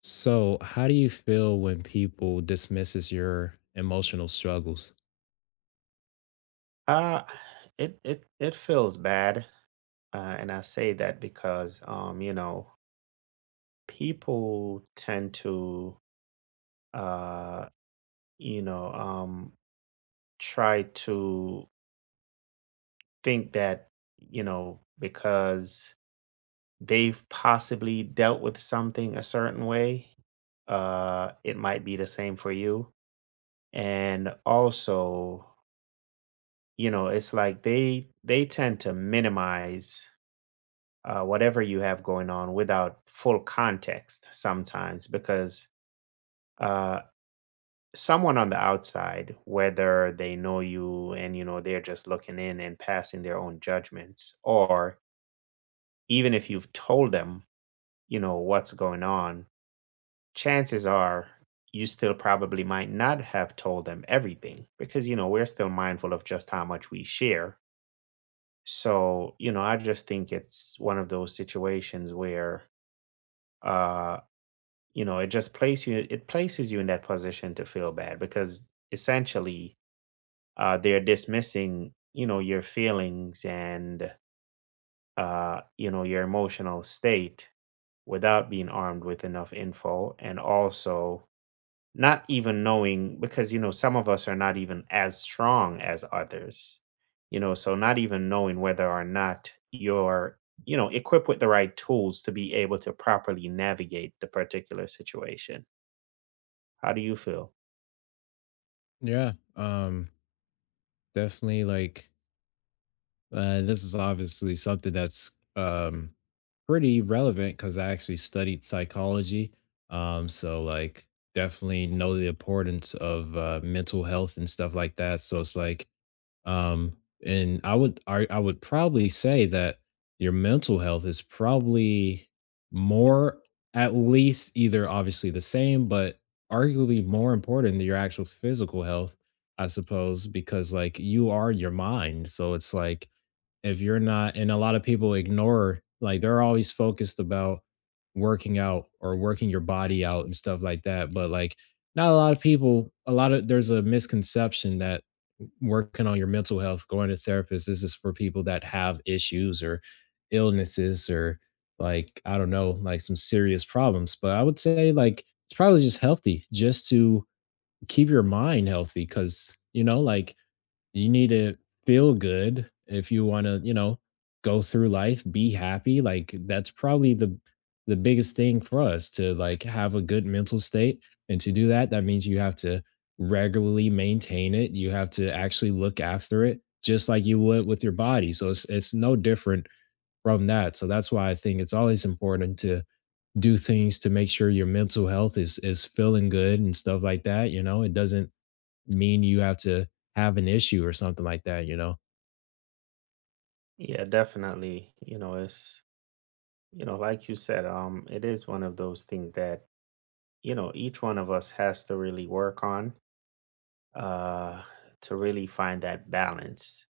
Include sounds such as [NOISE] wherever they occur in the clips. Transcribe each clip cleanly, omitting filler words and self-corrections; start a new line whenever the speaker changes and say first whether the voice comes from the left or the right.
left: So, how do you feel when people dismisses your emotional struggles?
right: Uh, it feels bad, and I say that because people tend to uh, you know, um, try to think that because they've possibly dealt with something a certain way, it might be the same for you, and also it's like they tend to minimize whatever you have going on without full context sometimes because uh, someone on the outside, whether they know you and they're just looking in and passing their own judgments, or even if you've told them what's going on, chances are you still probably might not have told them everything because we're still mindful of just how much we share. So I just think it's one of those situations where uh it just places you it places you in that position to feel bad because essentially they're dismissing, your feelings, and your emotional state, without being armed with enough info. And also, not even knowing, because some of us are not even as strong as others, so not even knowing whether or not you're equipped with the right tools to be able to properly navigate the particular situation. How do you feel?
left: Yeah, um, definitely. This is obviously something that's pretty relevant because I actually studied psychology. Um, so like, definitely know the importance of mental health and stuff like that. So it's like. Um, and I would probably say that your mental health is probably more, at least either obviously the same, but arguably more important than your actual physical health, I suppose, because like you are your mind. So it's like if you're not, and a lot of people ignore, like they're always focused about working out or working your body out and stuff like that, but like not a lot of people, a lot of, there's a misconception that working on your mental health, going to therapists, this is for people that have issues or illnesses or like I don't know, like some serious problems, but I would say like it's probably just healthy just to keep your mind healthy cuz you know like you need to feel good if you wanna, go through life, be happy, like, that's probably the biggest thing for us to, like, have a good mental state, and to do that, that means you have to regularly maintain it, you have to actually look after it just like you would with your body, so it's no different from that, so that's why I think it's always important to do things to make sure your mental health is feeling good and stuff like that, you know, it doesn't mean you have to have an issue or something like that, you know?
right: Yeah, definitely. Like you said, it is one of those things that, each one of us has to really work on, uh, to really find that balance.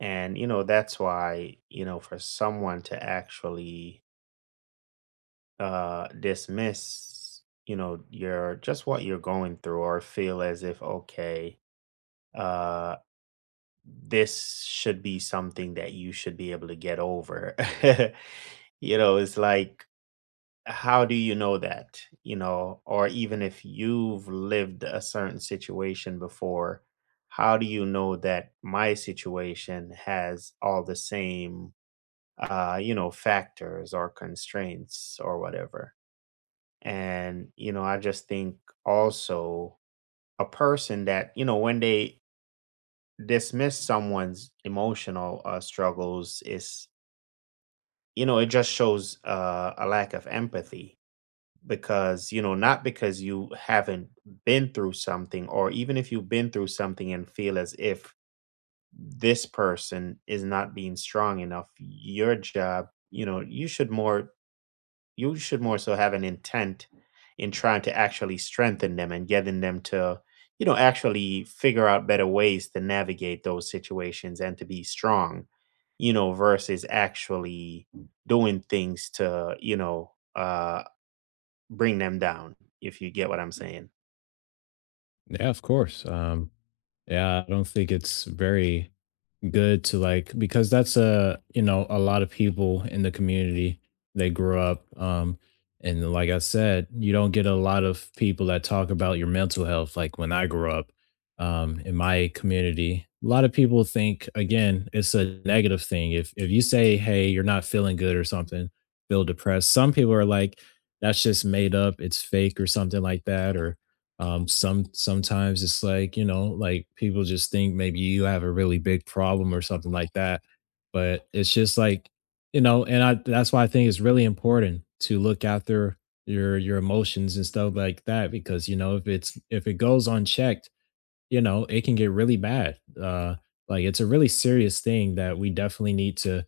right: And, that's why, for someone to actually dismiss, your just what you're going through, or feel as if, okay, uh this should be something that you should be able to get over. [LAUGHS] It's like, how do you know that? Or even if you've lived a certain situation before, how do you know that my situation has all the same factors or constraints or whatever? And I just think, also, a person that, when they dismiss someone's emotional struggles, is it just shows a lack of empathy. Because not because you haven't been through something, or even if you've been through something and feel as if this person is not being strong enough, your job, you should more so have an intent in trying to actually strengthen them and getting them to actually figure out better ways to navigate those situations and to be strong, versus actually doing things to bring them down, if you get what I'm saying.
left: Yeah, of course. Yeah, I don't think it's very good to, like, because that's a, you know, a lot of people in the community, they grew up, and like I said, you don't get a lot of people that talk about your mental health, like when I grew up, in my community a lot of people think, again, it's a negative thing if you say, hey, you're not feeling good or something, feel depressed, some people are like, that's just made up, it's fake or something like that. Or sometimes it's like, you know, like people just think maybe you have a really big problem or something like that. But it's just like, you know, and I, that's why I think it's really important to look after your emotions and stuff like that, because you know if it's if it goes unchecked, you know, it can get really bad. Like it's a really serious thing that we definitely need to,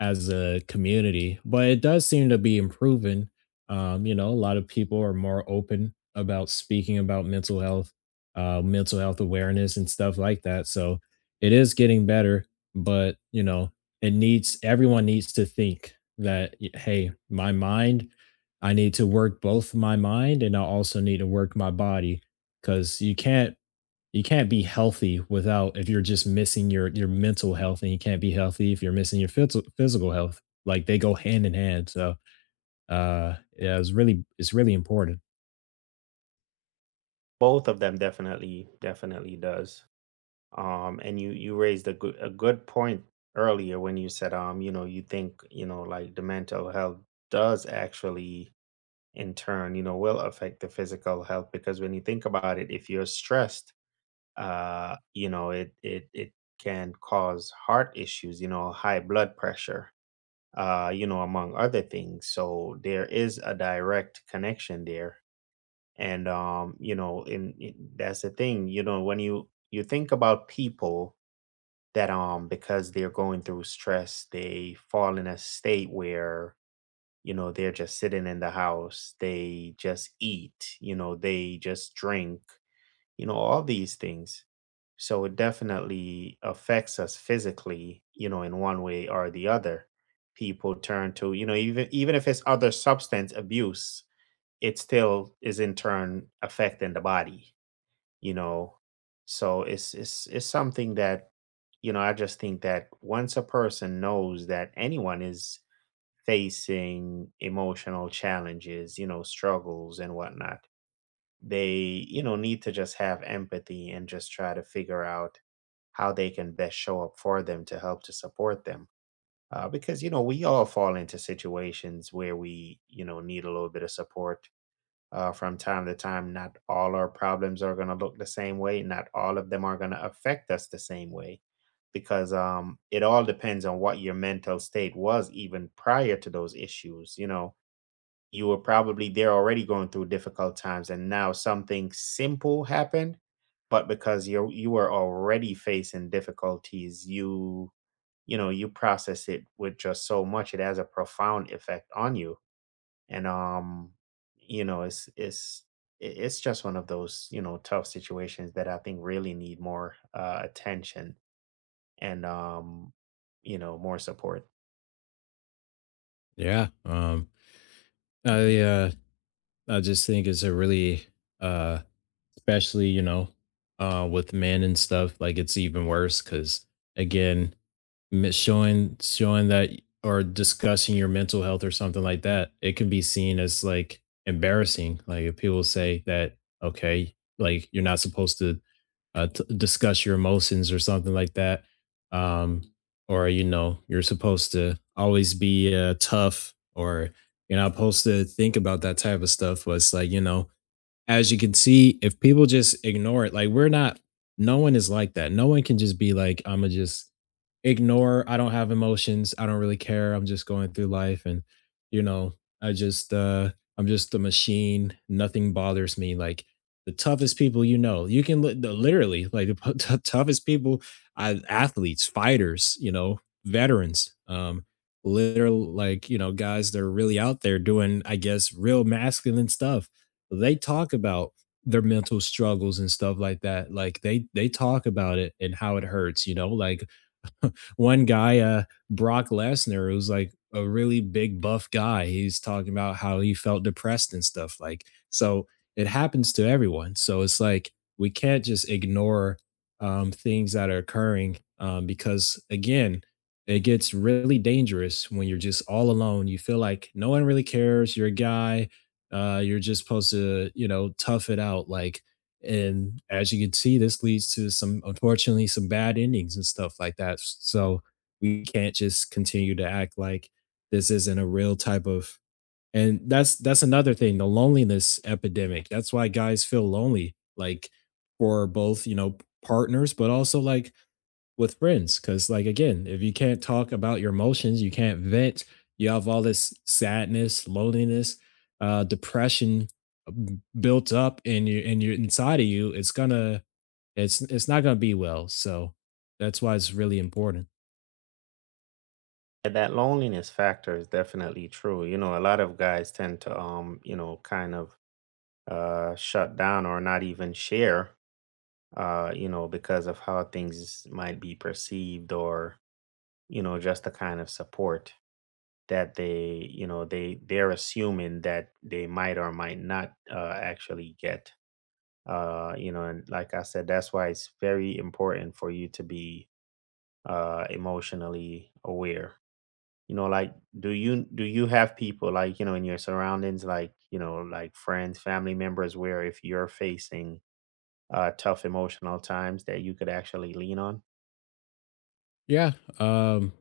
left: as a community, but it does seem to be improving. You know, a lot of people are more open about speaking about mental health awareness, and stuff like that. So it is getting better, but you know, it needs, everyone needs to think that hey, my mind, I need to work both my mind and I also need to work my body, because you can't, you can't be healthy without, if you're just missing your mental health, and you can't be healthy if you're missing your physical health, like they go hand in hand, so yeah, it's really important.
right: Both of them, definitely, definitely does. Um, and you raised a good point earlier when you said, you think, like, the mental health does actually in turn will affect the physical health. Because when you think about it, if you're stressed, it can cause heart issues, high blood pressure, among other things. So there is a direct connection there. And that's the thing, when you think about people that because they're going through stress, they fall in a state where they're just sitting in the house, they just eat, they just drink, all these things. So it definitely affects us physically, in one way or the other. People turn to, even if it's other substance abuse, it still is in turn affecting the body, you know. So it's it's something that, i just think that once a person knows that anyone is facing emotional challenges, struggles and whatnot, they, need to just have empathy and just try to figure out how they can best show up for them to help, to support them. Because we all fall into situations where we need a little bit of support from time to time. Not all our problems are going to look the same way. Not all of them are going to affect us the same way because it all depends on what your mental state was even prior to those issues. You were probably there already going through difficult times, and now something simple happened. But because you were already facing difficulties, you know you process it with just so much. It has a profound effect on you. And you know it's it's it's just one of those tough situations that I think really need more attention, and more support.
left: yeah um i uh I just think it's a really, uh especially, you know, with men and stuff, like it's even worse because, again, showing that or discussing your mental health or something like that, it can be seen as like embarrassing. Like if people say that, okay, like you're not supposed to discuss your emotions or something like that, um, or you know, you're supposed to always be tough, or you're not supposed to think about that type of stuff. But it's like, you know, as you can see, if people just ignore it, like we're not, no one is like that. No one can just be like, I'm gonna just ignore, I don't have emotions, I don't really care, I'm just going through life, and you know, I just, uh, I'm just a machine, nothing bothers me. Like the toughest people, you know, you can literally like the [LAUGHS] toughest people, athletes, fighters, you know, veterans, literal, like you know, guys that are really out there doing, I guess, real masculine stuff, they talk about their mental struggles and stuff like that. Like they talk about it and how it hurts, you know, like one guy, Brock Lesnar, who's like a really big buff guy, he's talking about how he felt depressed and stuff. Like, so it happens to everyone. So it's like we can't just ignore things that are occurring, because, again, it gets really dangerous when you're just all alone. You feel like no one really cares. You're a guy. You're just supposed to, you know, tough it out. Like, and as you can see, this leads to some, unfortunately, some bad endings and stuff like that. So we can't just continue to act like this isn't a real type of, and that's another thing, the loneliness epidemic. That's why guys feel lonely, like for both, you know, partners, but also like with friends, because like, again, if you can't talk about your emotions, you can't vent, you have all this sadness, loneliness, depression, built up in you and you're inside of you, it's not gonna be well, so that's why it's really important.
right: And that loneliness factor is definitely true. You know, a lot of guys tend to kind of shut down or not even share, because of how things might be perceived, or just the kind of support that they, they're assuming that they might or might not actually get. And like I said, that's why it's very important for you to be emotionally aware. You know, like, do you have people like, in your surroundings, like, like friends, family members, where if you're facing tough emotional times that you could actually lean on?
left: Yeah. Um,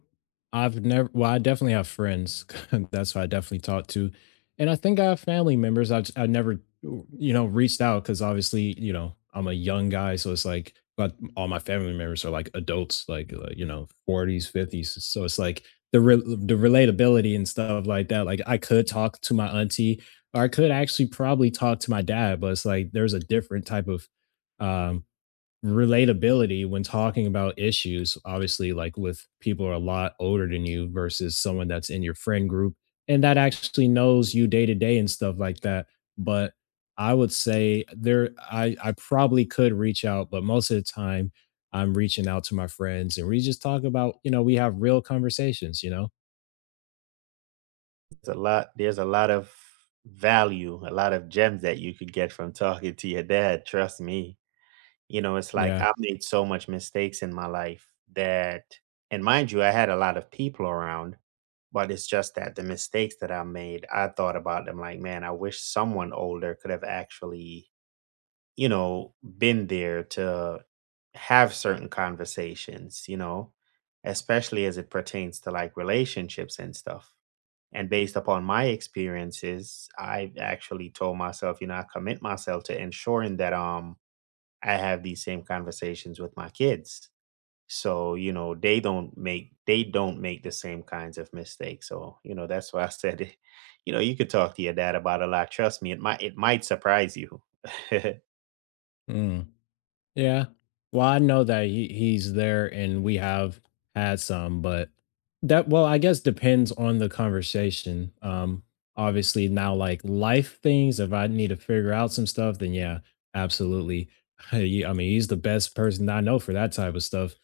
left: I've never, well, I definitely have friends. [LAUGHS] That's who I definitely talk to. And I think I have family members. I never, you know, reached out because obviously, you know, I'm a young guy. So it's like, but all my family members are like adults, like, you know, 40s, 50s. So it's like the, the relatability and stuff like that. Like I could talk to my auntie or I could actually probably talk to my dad, but it's like there's a different type of, um relatability when talking about issues, obviously, like with people who are a lot older than you versus someone that's in your friend group and that actually knows you day to day and stuff like that. But I would say there, I probably could reach out, but most of the time I'm reaching out to my friends and we just talk about, you know, we have real conversations, you know?
right: There's a lot of value, a lot of gems, that you could get from talking to your dad, trust me. You know, it's like
left: Yeah.
right: I've made so much mistakes in my life that and mind you, I had a lot of people around, but it's just that the mistakes that I made, I thought about them like, man, I wish someone older could have actually, you know, been there to have certain conversations, you know, especially as it pertains to like relationships and stuff. And based upon my experiences, I've actually told myself, you know, I commit myself to ensuring that I have these same conversations with my kids. So, you know, they don't make the same kinds of mistakes. So, you know, that's why I [LAUGHS] said it. You know, you could talk to your dad about a lot. Trust me, it might surprise you. [LAUGHS] yeah,
left: Mm. Yeah. Well, I know that he's there and we have had some, but that, well, I guess depends on the conversation. Obviously now like life things, if I need to figure out some stuff, then yeah, absolutely. [LAUGHS] I mean, he's the best person I know for that type of stuff.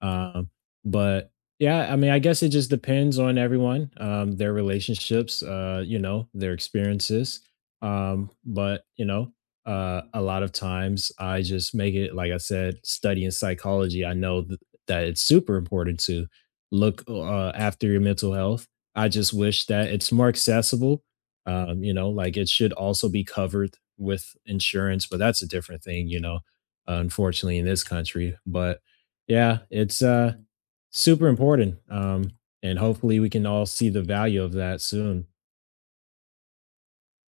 left: Um but yeah, I mean, I guess it just depends on everyone, their relationships, you know, their experiences. But, you know, a lot of times I just make it, like I said, studying psychology. I know that it's super important to look after your mental health. I just wish that it's more accessible. You know, like it should also be covered with insurance, but that's a different thing, you know, unfortunately in this country. But yeah, it's super important. And hopefully we can all see the value of that soon.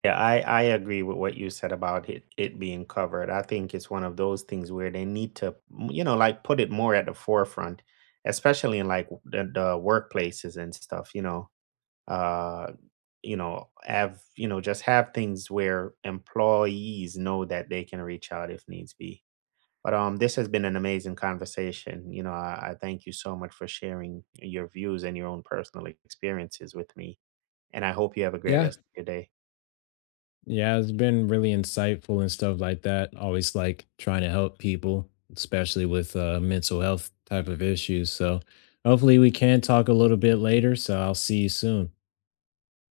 right: I agree with what you said about it being covered. I think it's one of those things where they need to, mm, you know, like put it more at the forefront, especially in like the workplaces and stuff, you know. uh have, you know, just have things where employees know that they can reach out if needs be. But this has been an amazing conversation. I thank you so much for sharing your views and your own personal experiences with me, and I hope you have a great
left: Yeah.
right: rest of your day.
left: Yeah, it's been really insightful and stuff like that. Always like trying to help people, especially with mental health type of issues. So hopefully we can talk a little bit later. So I'll see you soon.